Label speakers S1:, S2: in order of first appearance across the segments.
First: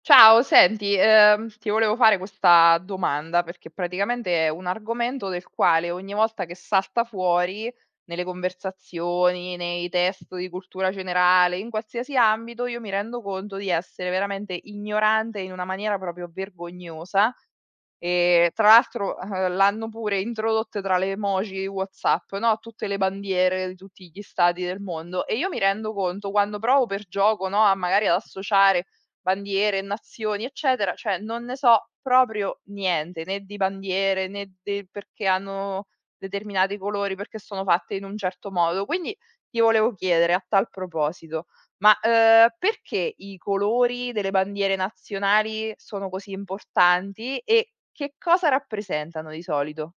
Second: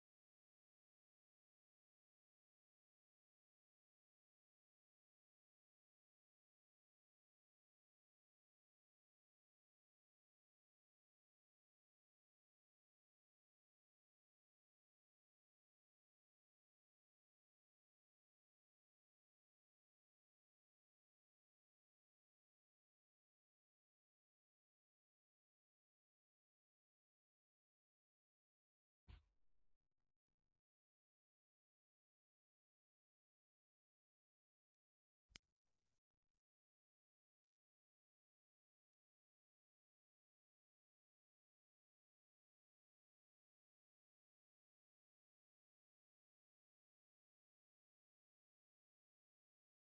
S1: Ciao, senti, ti volevo fare questa domanda perché praticamente è un argomento del quale ogni volta che salta fuori nelle conversazioni, nei test di cultura generale, in qualsiasi ambito, io mi rendo conto di essere veramente ignorante in una maniera proprio vergognosa. Tra l'altro, l'hanno pure introdotte tra le emoji WhatsApp, no, tutte le bandiere di tutti gli stati del mondo, e io mi rendo conto quando provo per gioco, no, a magari ad associare bandiere, nazioni, eccetera, cioè non ne so proprio niente, né di bandiere, né del perché hanno determinati colori, perché sono fatte in un certo modo. Quindi ti volevo chiedere a tal proposito, ma, perché i colori delle bandiere nazionali sono così importanti e che cosa rappresentano di solito?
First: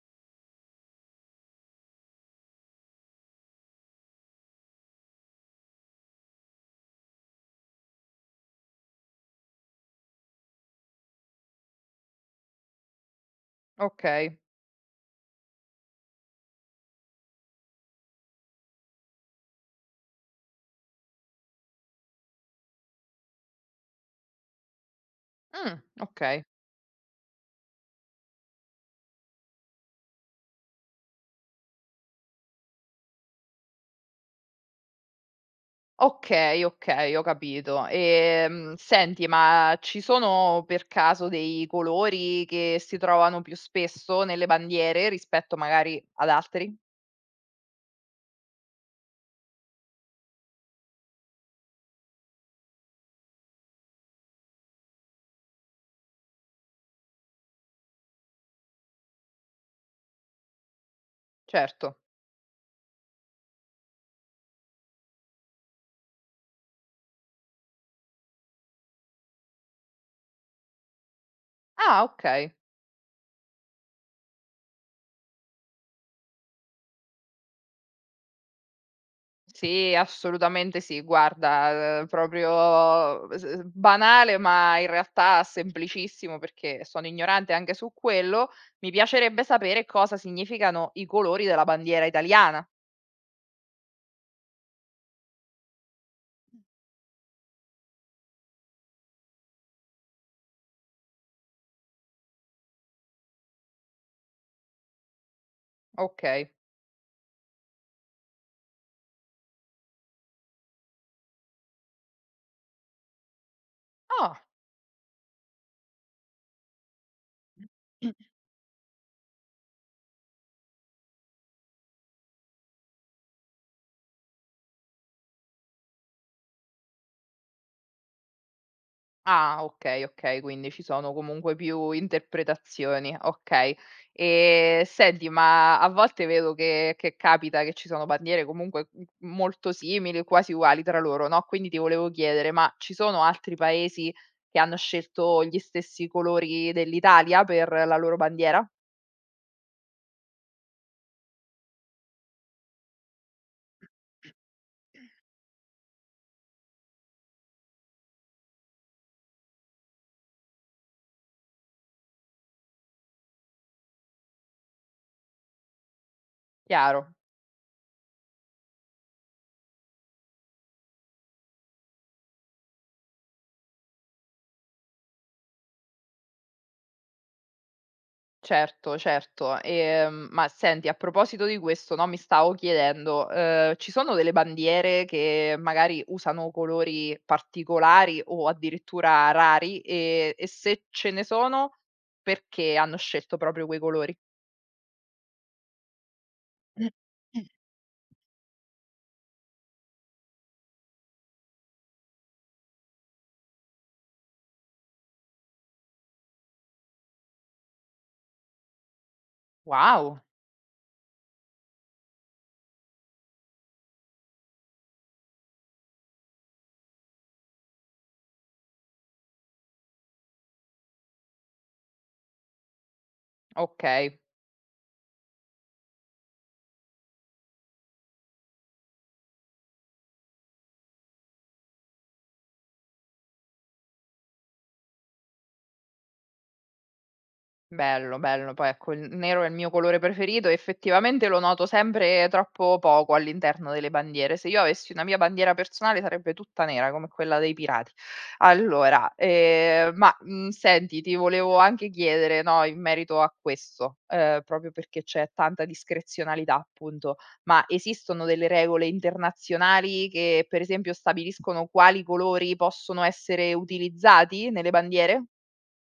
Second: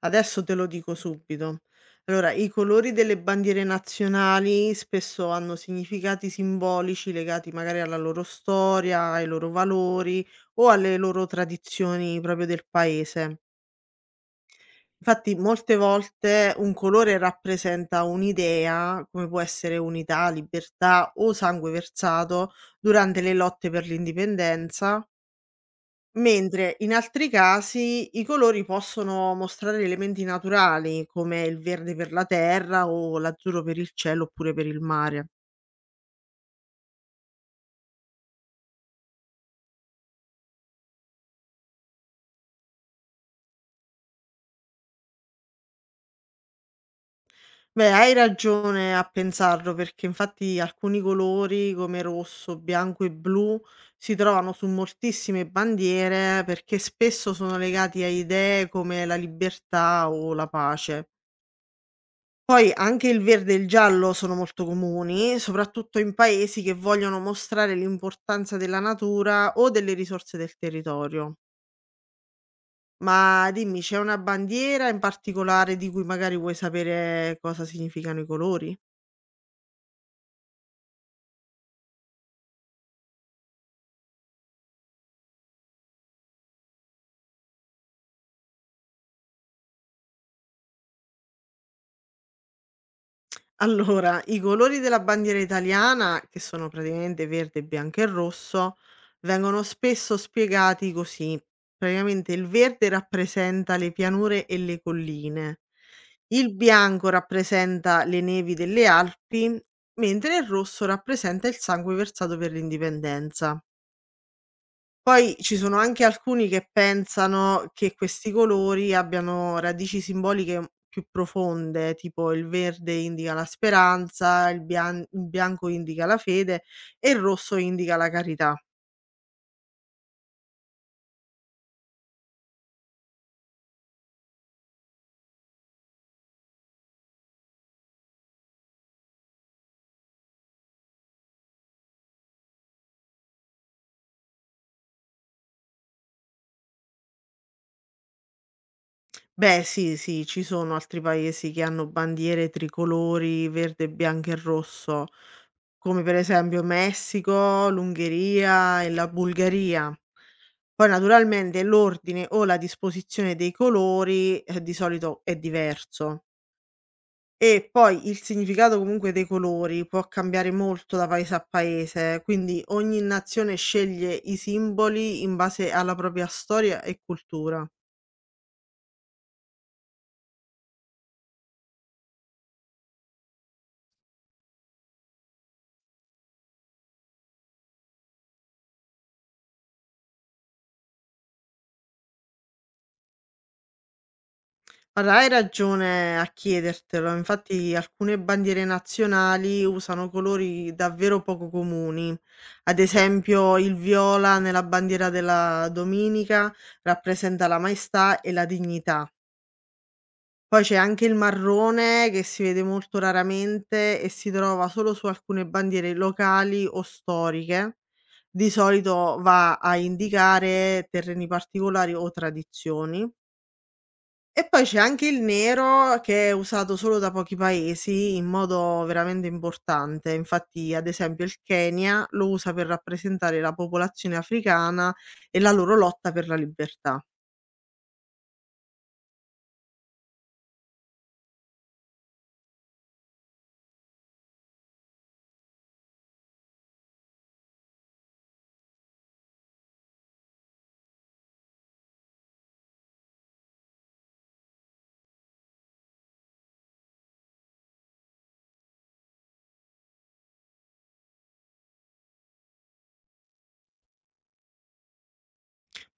S2: Adesso te lo dico subito. Allora, i colori delle bandiere nazionali spesso hanno significati simbolici legati magari alla loro storia, ai loro valori o alle loro tradizioni proprio del paese.
S1: Okay.
S2: Infatti, molte volte un colore rappresenta un'idea, come può essere unità, libertà o sangue versato durante le lotte per l'indipendenza,
S1: Okay.
S2: mentre in altri casi i colori possono mostrare elementi naturali, come il verde per la terra o l'azzurro per il cielo oppure per il mare.
S1: Okay, okay, ho capito. Senti, ma ci sono per caso dei colori che si trovano più spesso nelle bandiere rispetto magari ad altri?
S2: Beh, hai ragione a pensarlo perché infatti alcuni colori come rosso, bianco e blu si trovano su moltissime bandiere perché spesso sono legati a idee come la libertà o la pace.
S1: Certo.
S2: Poi anche il verde e il giallo sono molto comuni, soprattutto in paesi che vogliono mostrare l'importanza della natura o delle risorse del territorio.
S1: Ah, okay.
S2: Ma dimmi, c'è una bandiera in particolare di cui magari vuoi sapere cosa significano i colori?
S1: Sì, assolutamente sì. Guarda, proprio s s banale, ma in realtà semplicissimo perché sono ignorante anche su quello. Mi piacerebbe sapere cosa significano i colori della bandiera italiana.
S2: Allora, i colori della bandiera italiana, che sono praticamente verde, bianco e rosso, vengono spesso spiegati così. Praticamente il verde rappresenta le pianure e le colline,
S1: Okay.
S2: il bianco rappresenta le nevi delle Alpi, mentre il rosso rappresenta il sangue versato per l'indipendenza.
S1: Ah.
S2: Poi ci sono anche alcuni che pensano che questi colori abbiano radici simboliche, mhmm, più profonde, tipo il verde indica la speranza, il bianco indica la fede e il rosso indica la carità.
S1: Ah, okay, okay, quindi ci sono comunque più interpretazioni, okay. Senti, ma a volte vedo che capita che ci sono bandiere comunque, mhmm, molto simili, quasi uguali tra loro, no, quindi ti volevo chiedere: ma ci sono altri paesi che hanno scelto gli stessi colori dell'Italia per la loro bandiera?
S2: Beh, sì, sì, ci sono altri paesi che hanno bandiere tricolori verde, bianco e rosso, come per esempio Messico, l'Ungheria e la Bulgaria. Poi naturalmente l'ordine o la disposizione dei colori di solito è diverso.
S1: Chiaro.
S2: E poi il significato comunque dei colori può cambiare molto da paese a paese, quindi ogni nazione sceglie i simboli in base alla propria storia e cultura.
S1: Certo, certo. Ma senti, a proposito di questo, no, mi stavo chiedendo, ci sono delle bandiere che magari usano colori particolari o addirittura rari, e se ce ne sono, perché hanno scelto proprio quei colori?
S2: Guarda, hai ragione a chiedertelo, infatti alcune bandiere nazionali usano colori davvero poco comuni. Ad esempio, il viola nella bandiera della Dominica rappresenta la maestà e la dignità.
S1: Wow,
S2: Poi c'è anche il marrone che si vede molto raramente e si trova solo su alcune bandiere locali o storiche. Di solito va a indicare terreni particolari o tradizioni.
S1: okay.
S2: E poi c'è anche il nero che è usato solo da pochi paesi in modo veramente importante. Infatti, ad esempio, il Kenya lo usa per rappresentare la popolazione africana e la loro lotta per la libertà.
S1: Bello, bello. Poi ecco, il nero è il mio colore preferito, e effettivamente lo noto sempre troppo poco all'interno delle bandiere. Se io avessi una mia bandiera personale sarebbe tutta nera come quella dei pirati. Allora, ma, mhmm, senti, ti volevo anche chiedere, no, in merito a questo, proprio perché c'è tanta discrezionalità appunto, ma esistono delle regole internazionali che per esempio stabiliscono quali colori possono essere utilizzati nelle bandiere?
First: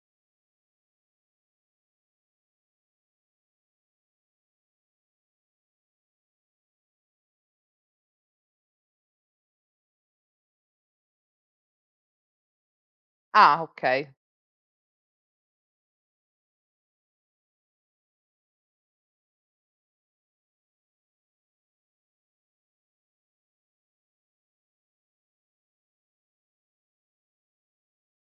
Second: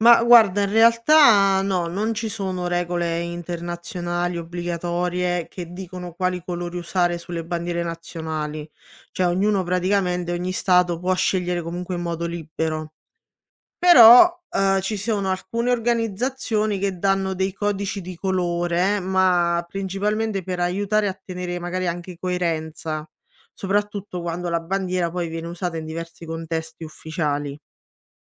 S2: Ma guarda, in realtà no, non ci sono regole internazionali obbligatorie che dicono quali colori usare sulle bandiere nazionali, cioè ognuno praticamente, ogni stato può scegliere comunque in modo libero.
S1: Ah, okay.
S2: Però, ci sono alcune organizzazioni che danno dei codici di colore, ma principalmente per aiutare a tenere magari anche coerenza, soprattutto quando la bandiera poi viene usata in diversi contesti ufficiali.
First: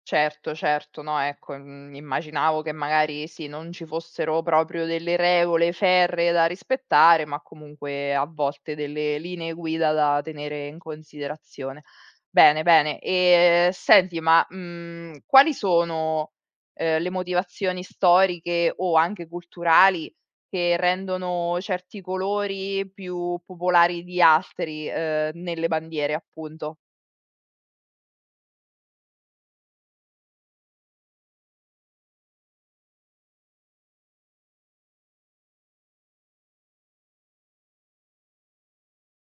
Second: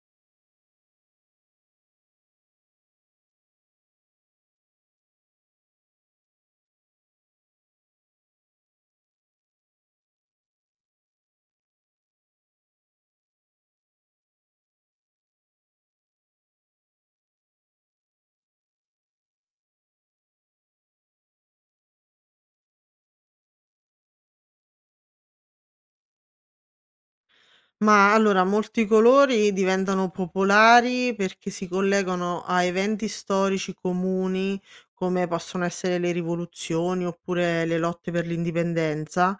S1: Certo, certo, no, ecco, mhmm, immaginavo che magari sì, non ci fossero proprio delle regole ferree da rispettare, ma comunque a volte delle linee guida da tenere in considerazione. Bene, bene. E senti, ma, mhmm, quali sono, le motivazioni storiche o anche culturali che rendono certi colori più popolari di altri, nelle bandiere appunto?
S2: Ma allora, molti colori diventano popolari perché si collegano a eventi storici comuni, come possono essere le rivoluzioni oppure le lotte per l'indipendenza,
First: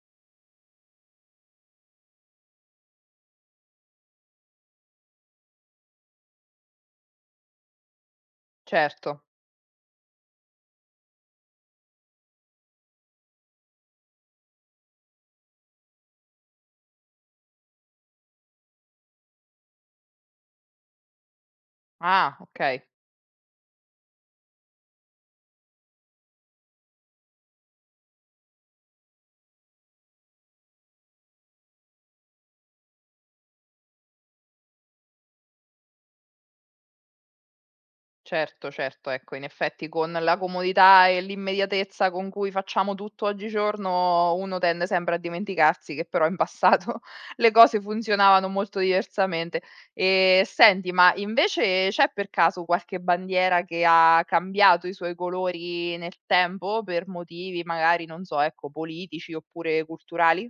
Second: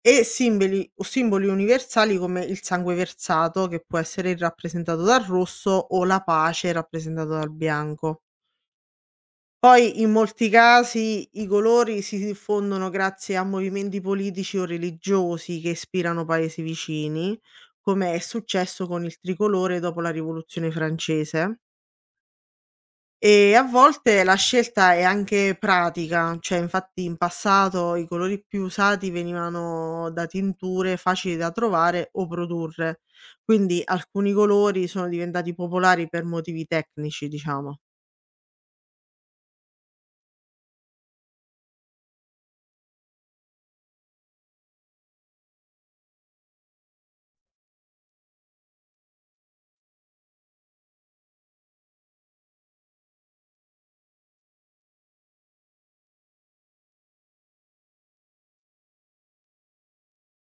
S2: e simboli, o simboli universali come il sangue versato, che può essere rappresentato dal rosso, o la pace rappresentata dal bianco.
S1: Certo.
S2: Poi in molti casi i colori si diffondono grazie a movimenti politici o religiosi che ispirano paesi vicini, come è successo con il tricolore dopo la rivoluzione francese.
S1: Ah, okay.
S2: E a volte la scelta è anche pratica, cioè infatti in passato i colori più usati venivano da tinture facili da trovare o produrre, quindi alcuni colori sono diventati popolari per motivi tecnici, diciamo.
S1: Certo, certo, ecco, in effetti con la comodità e l'immediatezza con cui facciamo tutto oggigiorno, uno tende sempre a dimenticarsi che però in passato le cose funzionavano molto diversamente. E senti, ma invece c'è per caso qualche bandiera che ha cambiato i suoi colori nel tempo per motivi magari, non so, ecco, politici oppure culturali?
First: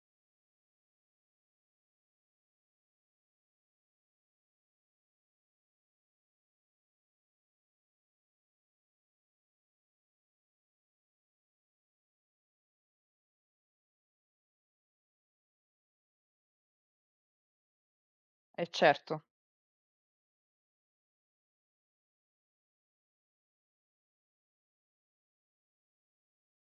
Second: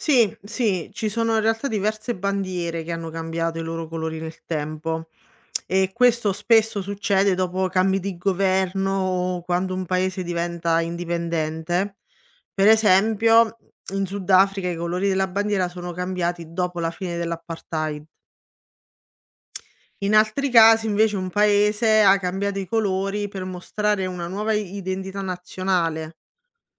S2: Sì, sì, ci sono in realtà diverse bandiere che hanno cambiato i loro colori nel tempo e questo spesso succede dopo cambi di governo o quando un paese diventa indipendente. Per esempio, in Sudafrica i colori della bandiera sono cambiati dopo la fine dell'apartheid.
S1: Eh certo.
S2: In altri casi, invece, un paese ha cambiato i colori per mostrare una nuova identità nazionale.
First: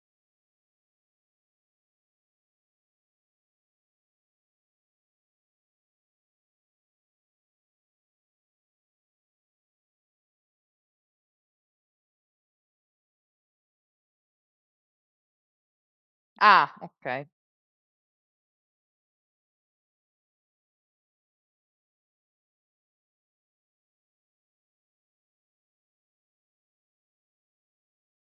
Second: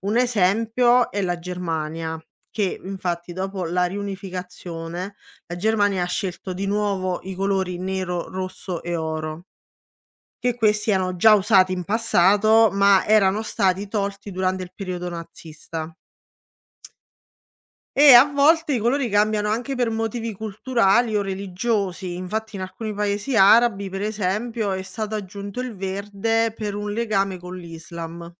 S2: Un esempio è la Germania, che infatti dopo la riunificazione la Germania ha scelto di nuovo i colori nero, rosso e oro, che questi erano già usati in passato, ma erano stati tolti durante il periodo nazista.
S1: Ah, ok.
S2: E a volte i colori cambiano anche per motivi culturali o religiosi, infatti in alcuni paesi arabi, per esempio, è stato aggiunto il verde per un legame con l'Islam.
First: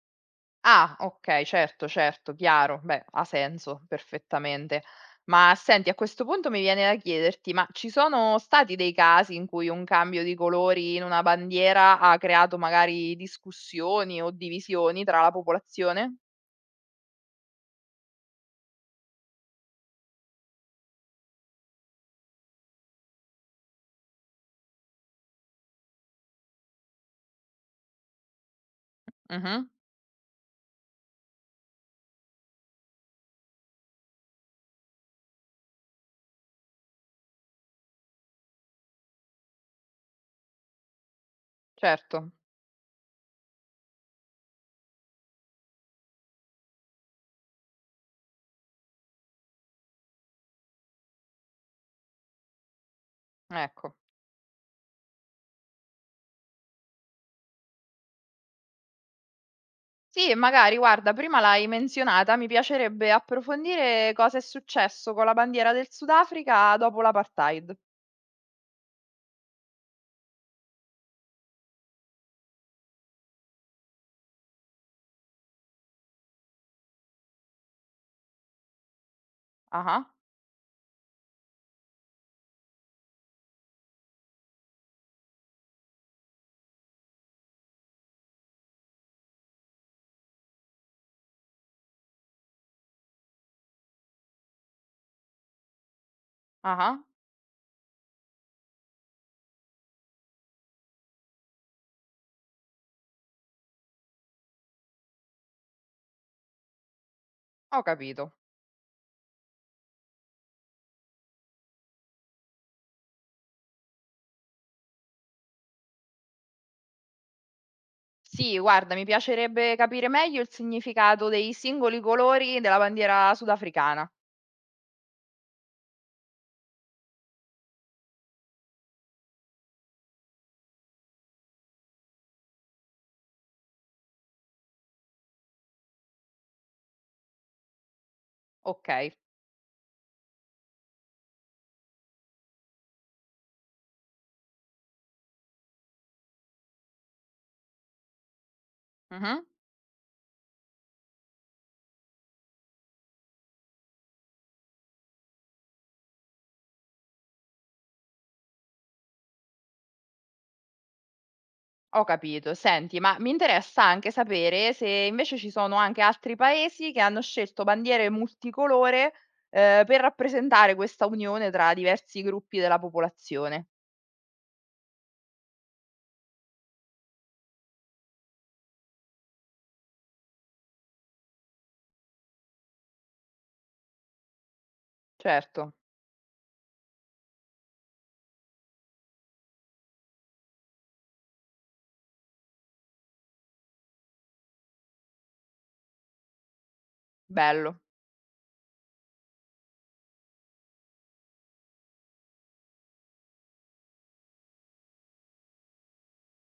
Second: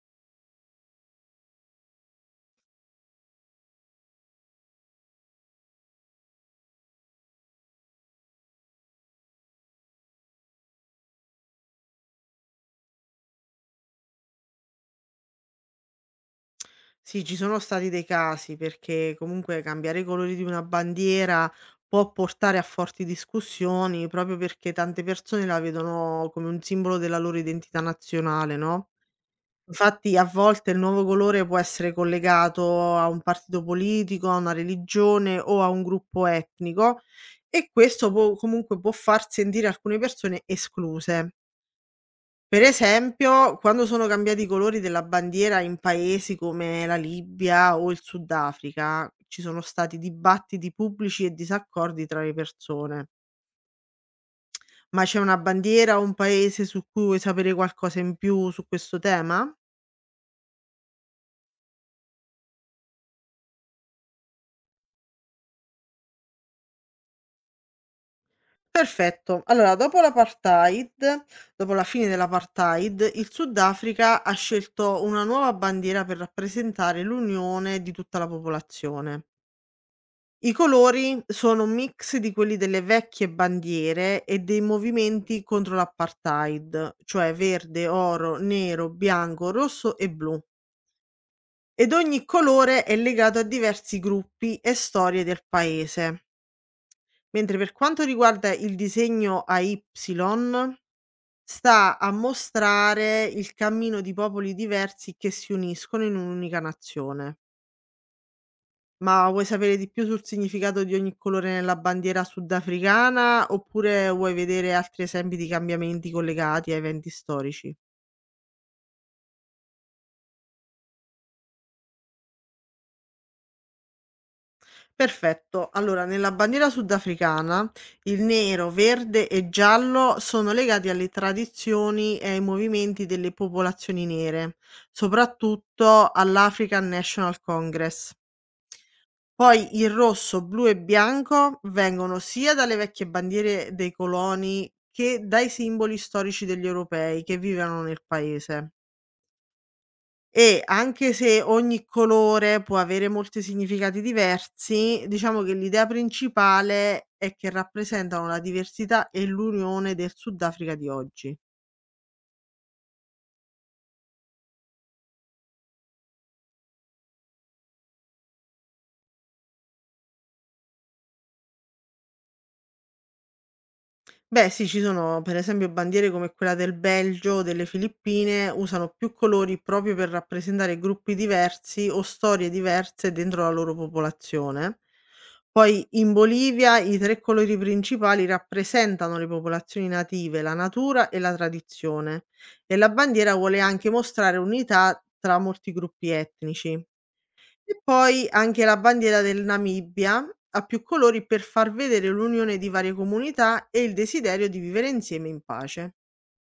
S1: Ah, okay, certo, certo, chiaro. Beh, ha senso perfettamente. Ma senti, a questo punto mi viene da chiederti, ma ci sono stati dei casi in cui un cambio di colori in una bandiera ha creato magari discussioni o divisioni tra la popolazione?
S2: Sì, ci sono stati dei casi perché comunque cambiare i colori di una bandiera può portare a forti discussioni proprio perché tante persone la vedono come un simbolo della loro identità nazionale, no?
S1: Mh-mh,
S2: Infatti a volte il nuovo colore può essere collegato a un partito politico, a una religione o a un gruppo etnico e questo può- comunque può far sentire alcune persone escluse.
S1: certo,
S2: Per esempio, quando sono cambiati i colori della bandiera in paesi come la Libia o il Sudafrica, ci sono stati dibattiti pubblici e disaccordi tra le persone.
S1: ecco.
S2: Ma c'è una bandiera o un paese su cui vuoi sapere qualcosa in più su questo tema?
S1: Sì, e magari guarda, prima l'hai menzionata, mi piacerebbe approfondire cosa è successo con la bandiera del Sudafrica dopo l'apartheid.
S2: Perfetto. Allora, dopo l'apartheid, dopo la fine dell'apartheid, il Sudafrica ha scelto una nuova bandiera per rappresentare l'unione di tutta la popolazione.
S1: Ah-ah,
S2: I colori sono un mix di quelli delle vecchie bandiere e dei movimenti contro l'apartheid, cioè verde, oro, nero, bianco, rosso e blu. Ed ogni colore è legato a diversi gruppi e storie del paese.
S1: ah-ah,
S2: Mentre per quanto riguarda il disegno a Y, sta a mostrare il cammino di popoli diversi che si uniscono in un'unica nazione.
S1: ho capito.
S2: Ma vuoi sapere di più sul significato di ogni colore nella bandiera sudafricana oppure vuoi vedere altri esempi di cambiamenti collegati a eventi storici?
S1: Sì, guarda, mi piacerebbe capire meglio il significato dei singoli colori della bandiera sudafricana.
S2: Perfetto, allora nella bandiera sudafricana il nero, verde e giallo sono legati alle tradizioni e ai movimenti delle popolazioni nere, soprattutto all'African National Congress.
S1: Ok,
S2: Poi il rosso, blu e bianco vengono sia dalle vecchie bandiere dei coloni che dai simboli storici degli europei che vivevano nel paese.
S1: mhm,
S2: E anche se ogni colore può avere molti significati diversi, diciamo che l'idea principale è che rappresentano la diversità e l'unione del Sudafrica di oggi.
S1: ho capito. Senti, ma mi interessa anche sapere se invece ci sono anche altri paesi che hanno scelto bandiere multicolore, per rappresentare questa unione tra diversi gruppi della popolazione.
S2: Beh sì, ci sono per esempio bandiere come quella del Belgio o delle Filippine, usano più colori proprio per rappresentare gruppi diversi o storie diverse dentro la loro popolazione.
S1: Certo,
S2: Poi in Bolivia i tre colori principali rappresentano le popolazioni native, la natura e la tradizione e la bandiera vuole anche mostrare unità tra molti gruppi etnici. E
S1: bello,
S2: poi anche la bandiera del Namibia ha più colori per far vedere l'unione di varie comunità e il desiderio di vivere insieme in pace.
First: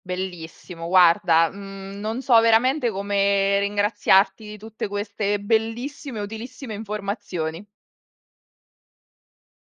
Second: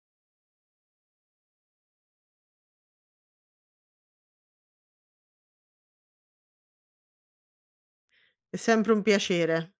S1: bellissimo. Guarda, mm, non so veramente come ringraziarti di tutte queste bellissime e utilissime informazioni.
S2: È sempre un piacere.